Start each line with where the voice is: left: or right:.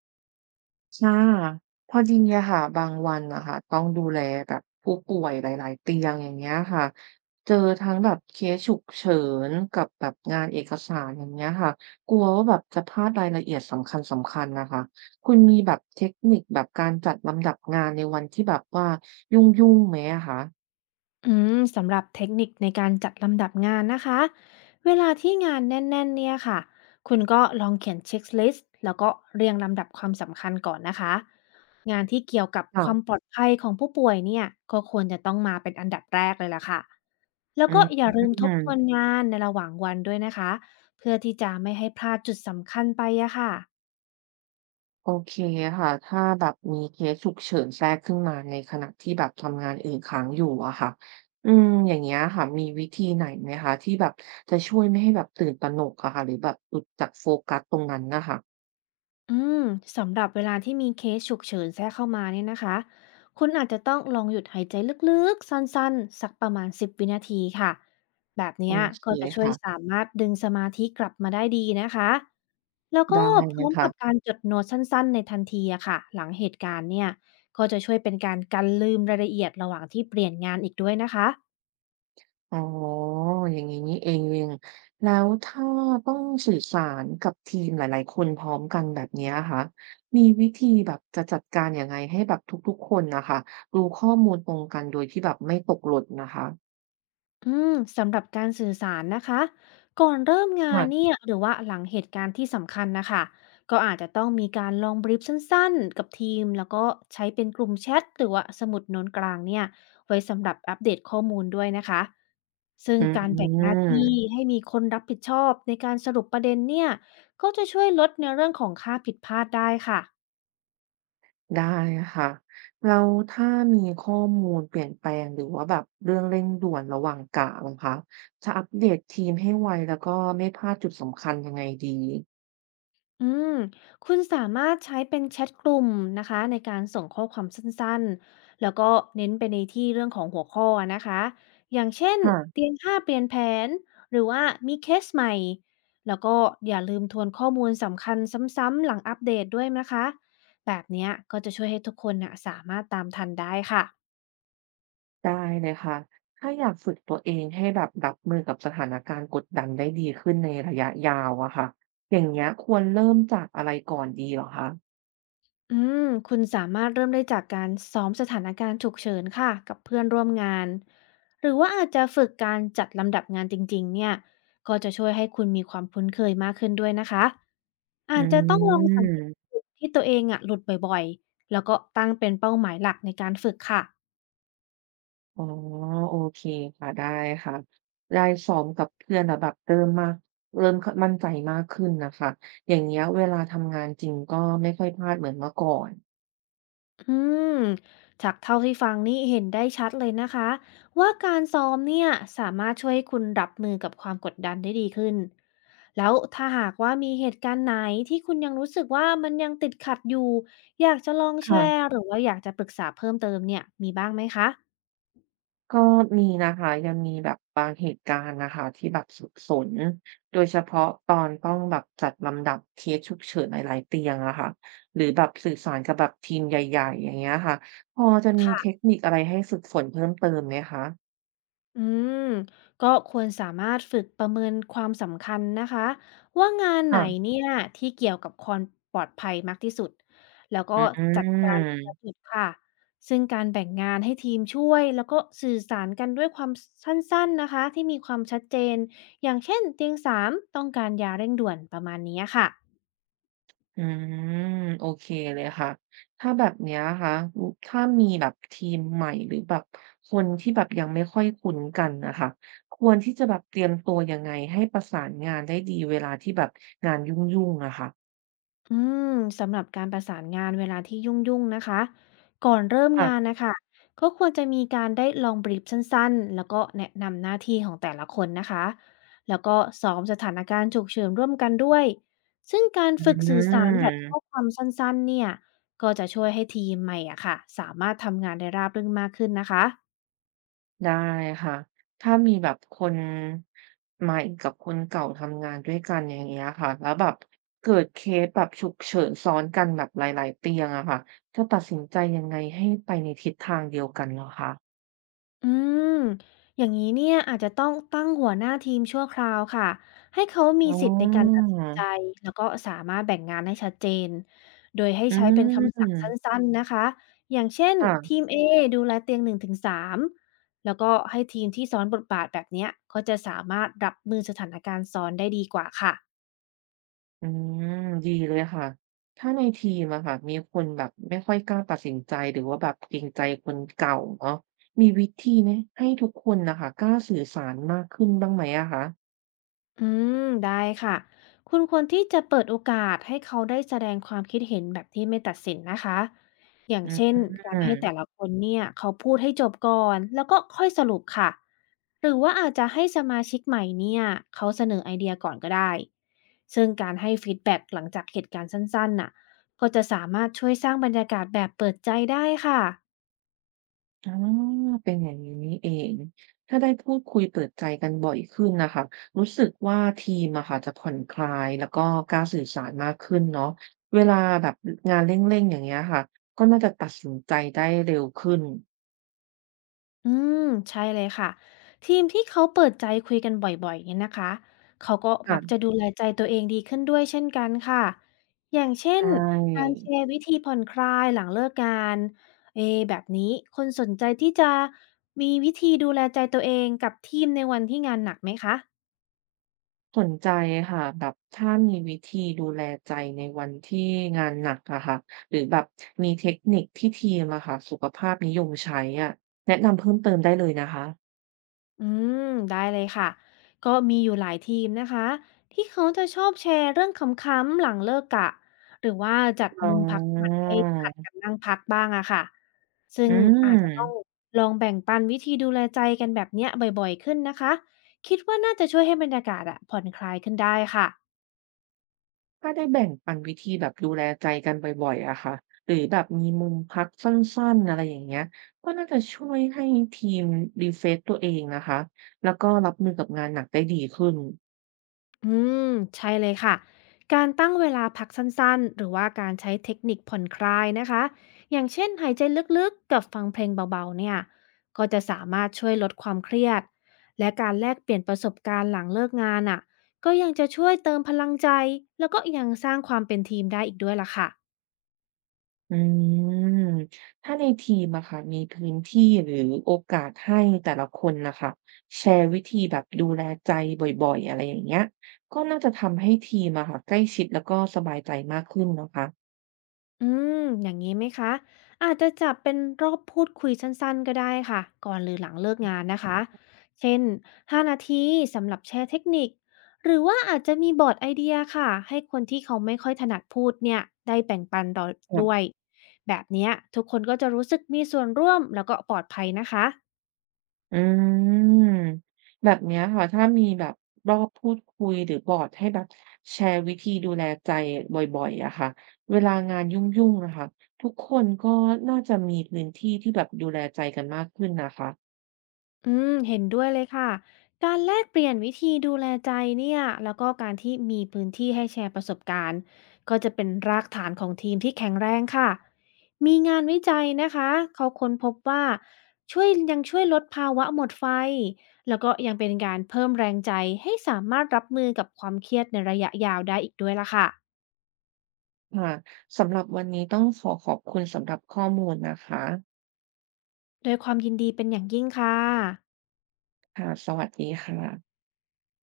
right: ค่ะพอดีอะค่ะบางวันนะคะต้องดูแลแบบผู้ป่วยหลายๆเตียงอย่างเงี้ยค่ะเจอทั้งแบบเคสฉุกเฉินกับแบบงานเอกสารอย่างเงี้ยค่ะกลัวว่าแบบจะพลาดรายละเอียดสำคัญๆนะคะคุณมีแบบเทคนิคแบบการจัดลำดับงานในวันที่แบบว่ายุ่งๆไหมอะคะ
left: สำหรับเทคนิคในการจัดลำดับงานนะคะเวลาที่งานแน่นๆเนี่ยค่ะคุณก็ลองเขียนเช็คลิสต์แล้วก็เรียงลำดับความสำคัญก่อนนะคะงานที่เกี่ยวกับความป
right: ค่ะ
left: ลอดภัยของผู้ป่วยเนี่ยก็ควรจะต้องมาเป็นอันดับแรกเลยล่ะค่ะแล้ว
right: อื
left: ก็อย่าลืมทบทวน
right: ม
left: งานในระหว่างวันด้วยนะคะเพื่อที่จะไม่ให้พลาดจุดสำคัญไปอะค่ะ
right: โอเคค่ะถ้าแบบมีเคสฉุกเฉินแทรกขึ้นมาในขณะที่แบบทำงานอื่นค้างอยู่อะค่ะอย่างเงี้ยค่ะมีวิธีไหนไหมคะที่แบบจะช่วยไม่ให้แบบตื่นตระหนกอะค่ะหรือแบบหลุดจากโฟกัสตรงนั้นนะค่ะ
left: อืมสำหรับเวลาที่มีเคสฉุกเฉินแทรกเข้ามาเนี่ยนะคะคุณอาจจะต้องลองหยุดหายใจลึกๆสั้นๆสักประมาณ10วินาทีค่ะแบบ
right: โอ
left: เนี้ย
right: เค
left: ก็จะช่วย
right: ค่ะ
left: สามารถดึงสมาธิกลับมาได้ดีนะคะแล้วก็
right: ได้
left: พ
right: เล
left: ร้อ
right: ย
left: ม
right: ค่ะ
left: กับการจดโน้ตสั้นๆในทันทีอะค่ะหลังเหตุการณ์เนี่ยก็จะช่วยเป็นการกันลืมรายละเอียดระหว่างที่เปลี่ยนงานอีกด้วยนะคะ
right: อ๋ออย่างงี้นี่เอง แล้วถ้าต้องสื่อสารกับทีมหลายๆ คนพร้อมกันแบบเนี้ยคะมีวิธีแบบจะจัดการยังไงให้แบบทุกๆ คนนะคะรู้ข้อมูลตรงกันโดยที่แบบไม่ตกหล่นนะคะ
left: อืมสำหรับการสื่อสารนะคะก่อนเริ่มงาน
right: ค่ะ
left: เนี่ยหรือว่าหลังเหตุการณ์ที่สำคัญนะคะก็อาจจะต้องมีการลองบรีฟสั้นๆกับทีมแล้วก็ใช้เป็นกลุ่มแชทหรือว่าสมุดโน้นกลางเนี่ยไว้สำหรับอัปเดตข้อมูลด้วยนะคะซึ่ง
right: อื
left: การแบ่งหน้าที่
right: ม
left: ให้มีคนรับผิดชอบในการสรุปประเด็นเนี่ยก็จะช่วยลดในเรื่องของค่าผิดพลาดได้ค่ะ
right: ได้ค่ะแล้วถ้ามีข้อมูลเปลี่ยนแปลงหรือว่าแบบเรื่องเร่งด่วนระหว่างกะนะคะจะอัปเดตทีมให้ไวแล้วก็ไม่พลาดจุดสำคัญยังไงดี
left: อืมคุณสามารถใช้เป็นแชทกลุ่มนะคะในการส่งข้อความสั้นๆ แล้วก็เน้นไปในที่เรื่องของหัวข้อนะคะ อย่างเช่น
right: ค่ะ
left: เตียงห้าเปลี่ยนแผน หรือว่ามีเคสใหม่ แล้วก็อย่าลืมทวนข้อมูลสำคัญซ้ำๆหลังอัปเดตด้วยนะคะ แบบเนี้ยก็จะช่วยให้ทุกคนนะสามารถตามทันได้ค่ะ
right: ได้เลยค่ะ ถ้าอยากฝึกตัวเองให้แบบรับมือกับสถานการณ์กดดันได้ดีขึ้นในระยะยาวอะค่ะอย่างเงี้ยควรเริ่มจากอะไรก่อนดีเหรอคะ
left: อืมคุณสามารถเริ่มได้จากการซ้อมสถานการณ์ฉุกเฉินค่ะกับเพื่อนร่วมงานหรือว่าอาจจะฝึกการจัดลำดับงานจริงๆเนี่ยก็จะช่วยให้คุณมีความคุ้นเคยมากขึ้นด้วยนะคะอา
right: อื
left: จจะต้องลองสังเกต
right: ม
left: จุดที่ตัวเองอะหลุดบ่อยๆแล้วก็ตั้งเป็นเป้าหมายหลักในการฝึกค่ะ
right: อ๋อโอเคค่ะได้ค่ะได้ซ้อมกับเพื่อนแล้วแบบเริ่มมั่นใจมากขึ้นนะคะ อย่างเงี้ยเวลาทำงานจริงก็ไม่ค่อยพลาดเหมือนเมื่อก่อน
left: อืมจากเท่าที่ฟังนี่เห็นได้ชัดเลยนะคะว่าการซ้อมเนี่ยสามารถช่วยให้คุณรับมือกับความกดดันได้ดีขึ้นแล้วถ้าหากว่ามีเหตุการณ์ไหนที่คุณยังรู้สึกว่ามันยังติดขัดอยู่อยากจะลองแช
right: ค่ะ
left: ร์หรือว่าอยากจะปรึกษาเพิ่มเติมเนี่ยมีบ้างไหมคะ
right: ก็มีนะคะยังมีแบบบางเหตุการณ์นะคะที่แบบสุดสน โดยเฉพาะตอนต้องแบบจัดลำดับเคสฉุกเฉินหลายๆเตียงอะค่ะหรือแบบสื่อสารกับแบบทีมใหญ่ๆอย่างเงี้ยค่ะพอจะมีเทคนิคอะไรให้ฝึกฝนเพิ่มเติมไหมคะ
left: อืมก็ควรสามารถฝึกประเมินความสำคัญนะคะว่างานไหน
right: ค่ะ
left: เนี่ยที่เกี่ยวกับความปลอดภัยมากที่สุดแล้วก็
right: อื
left: จัดการทีละจุ
right: ม
left: ดค่ะซึ่งการแบ่งงานให้ทีมช่วยแล้วก็สื่อสารกันด้วยความสั้นๆนะคะที่มีความชัดเจนอย่างเช่นเตียงสามต้องการยาเร่งด่วนประมาณนี้ค่ะ
right: อืมโอเคเลยค่ะถ้าแบบเนี้ยค่ะถ้ามีแบบทีมใหม่หรือแบบคนที่แบบยังไม่ค่อยคุ้นกันนะคะควรที่จะแบบเตรียมตัวยังไงให้ประสานงานได้ดีเวลาที่แบบงานยุ่งๆอะค่ะ
left: อืมสำหรับการประสานงานเวลาที่ยุ่งๆนะคะก่อนเริ่มงาน
right: ค่ะ
left: นะคะก็ควรจะมีการได้ลองบรีฟสั้นๆแล้วก็แนะนำหน้าที่ของแต่ละคนนะคะแล้วก็ซ้อมสถานการณ์ฉุกเฉินร่วมกันด้วยซึ่งการ
right: อื
left: ฝึกสื่อสารแบบข้อ
right: ม
left: ความสั้นๆเนี่ยก็จะช่วยให้ทีมใหม่อะค่ะสามารถทำงานได้ราบรื่นมากขึ้นนะคะ
right: ได้ค่ะถ้ามีแบบคนใหม่กับคนเก่าทำงานด้วยกันอย่างเงี้ยค่ะแล้วแบบเกิดเคสแบบฉุกเฉินซ้อนกันแบบหลายๆเตียงอะค่ะจะตัดสินใจยังไงให้ไปในทิศทางเดียวกันเหรอคะ
left: อืมอย่างนี้เนี่ยอาจจะต้องตั้งหัวหน้าทีมชั่วคราวค่ะให้เขามี
right: อ๋
left: สิทธิ์ในการตั
right: อ
left: ดสินใจแล้วก็สามารถแบ่งงานให้ชัดเจนโดยให้
right: อื
left: ใช้เป็นคำสั่งสั
right: ม
left: ้นๆนะคะอย่างเช่นที
right: ค่ะ
left: ม A ดูแลเตียง1-3แล้วก็ให้ทีมที่ซ้อนบทบาทแบบเนี้ยก็จะสามารถรับมือสถานการณ์ซ้อนได้ดีกว่าค่ะ
right: อืม ดีเลยค่ะ ถ้าในทีมอะค่ะมีคนแบบไม่ค่อยกล้าตัดสินใจ หรือว่าแบบเกรงใจคนเก่าเนาะมีวิธีไหมให้ทุกคนน่ะค่ะกล้าสื่อสารมากขึ้นบ้างไหมอะคะ
left: อืได้ค่ะคุณควรที่จะเปิดโอกาสให้เขาได้แสดงความคิดเห็นแบบที่ไม่ตัดสินนะคะอย่าง
right: อื อ
left: เช่นการ
right: ม
left: ให้แต่ละคนเนี่ยเขาพูดให้จบก่อนแล้วก็ค่อยสรุปค่ะหรือว่าอาจจะให้สมาชิกใหม่เนี่ยเขาเสนอไอเดียก่อนก็ได้ซึ่งการให้ฟีดแบ็กหลังจากเหตุการณ์สั้นๆน่ะก็จะสามารถช่วยสร้างบรรยากาศแบบเปิดใจได้ค่ะ
right: อ๋อเป็นอย่างนี้นี่เอง ถ้าได้พูดคุยเปิดใจกันบ่อยขึ้นนะคะรู้สึกว่าทีมอะค่ะจะผ่อนคลายแล้วก็กล้าสื่อสารมากขึ้นเนาะเวลาแบบงานเร่งๆอย่างเงี้ยค่ะก็น่าจะตัดสินใจได้เร็วขึ้น
left: อืมใช่เลยค่ะทีมที่เขาเปิดใจคุยกันบ่อยๆเนี่ยนะคะเขาก็มักจะ
right: ค่ะ
left: ดูแลใจตัวเองดีขึ้นด้วยเช่นกันค่ะอย่างเช่
right: ใช
left: นการ
right: ่
left: แชร์วิธีผ่อนคลายหลังเลิกงานเอแบบนี้คนสนใจที่จะมีวิธีดูแลใจตัวเองกับทีมในวันที่งานหนักไหมคะ
right: สนใจค่ะแบบถ้ามีวิธีดูแลใจในวันที่งานหนักอะค่ะหรือแบบมีเทคนิคที่ทีมอะค่ะสุขภาพนิยมใช้อะแนะนำเพิ่มเติมได้เลยนะคะ
left: อืมได้เลยค่ะก็มีอยู่หลายทีมนะคะที่เขาจะชอบแชร์เรื่องขำๆหลังเลิกกะหรือว่าจัด
right: อ๋
left: มุมพักผ่อนให้ผลัดกั
right: อ
left: นนั่งพักบ้างอะค่ะซึ่
right: อื
left: งอาจจะต้อง
right: ม
left: ลองแบ่งปันวิธีดูแลใจกันแบบเนี้ยบ่อยๆขึ้นนะคะคิดว่าน่าจะช่วยให้บรรยากาศอะผ่อนคลายขึ้นได้ค่ะ
right: ถ้าได้แบ่งปันวิธีแบบดูแลใจกันบ่อยๆอะค่ะหรือแบบมีมุมพักสั้นๆอะไรอย่างเงี้ยก็น่าจะช่วยให้ทีม r e f ฟ e s ตัวเองนะคะแล้วก็รับมือกับงานหนักได้ดีขึ้น
left: อืมใช่เลยค่ะการตั้งเวลาพักสั้นๆหรือว่าการใช้เทคนิคผ่อนคลายนะคะอย่างเช่นหายใจลึกๆกับฟังเพลงเบาๆเนี่ยก็จะสามารถช่วยลดความเครียดและการแลกเปลี่ยนประสบการณ์หลังเลิกงานอ่ะก็ยังจะช่วยเติมพลังใจแล้วก็ยังสร้างความเป็นทีมได้อีกด้วยล่ะค่ะ
right: อืมถ้าในทีมอะค่ะมีพื้นที่หรือโอกาสให้แต่ละคนนะคะแชร์วิธีแบบดูแลใจบ่อยๆอะไรอย่างเงี้ยก็น่าจะทำให้ทีมอะค่ะใกล้ชิดแล้วก็สบายใจมากขึ้นนะคะ
left: อือย่างนี้ไหมคะ อาจจะจับเป็นรอบพูดคุยสั้นๆก็ได้ค่ะ ก่อนหรือหลังเลิกงานนะคะ เช่น5นาทีสำหรับแชร์เทคนิคหรือว่าอาจจะมีบอร์ดไอเดียค่ะ ให้คนที่เขาไม่ค่อยถนัดพูดเนี่ยได้แบ่งปันต่อด้วย แบบเนี้ยทุกคนก็จะรู้สึกมีส่วนร่วมแล้วก็ปลอดภัยนะคะ
right: อืมแบบเนี้ยค่ะถ้ามีแบบรอบพูดคุยหรือบอร์ดให้แบบแชร์วิธีดูแลใจบ่อยๆอะค่ะเวลางานยุ่งๆนะคะทุกคนก็น่าจะมีพื้นที่ที่แบบดูแลใจกันมากขึ้นนะคะ
left: เห็นด้วยเลยค่ะ การแลกเปลี่ยนวิธีดูแลใจเนี่ย แล้วก็การที่มีพื้นที่ให้แชร์ประสบการณ์ ก็จะเป็นรากฐานของทีมที่แข็งแรงค่ะ มีงานวิจัยนะคะเขาค้นพบว่าช่วยยังช่วยลดภาวะหมดไฟ แล้วก็ยังเป็นการเพิ่มแรงใจให้สามารถรับมือกับความเครียดในระยะยาวได้อีกด้วยล่ะค่ะ
right: ค่ะสำหรับวันนี้ต้องขอขอบคุณสำหรับข้อมูลนะคะ
left: โดวยความยินดีเป็นอย่างยิ่งค่ะ
right: ค่ะสวัสดีค่ะ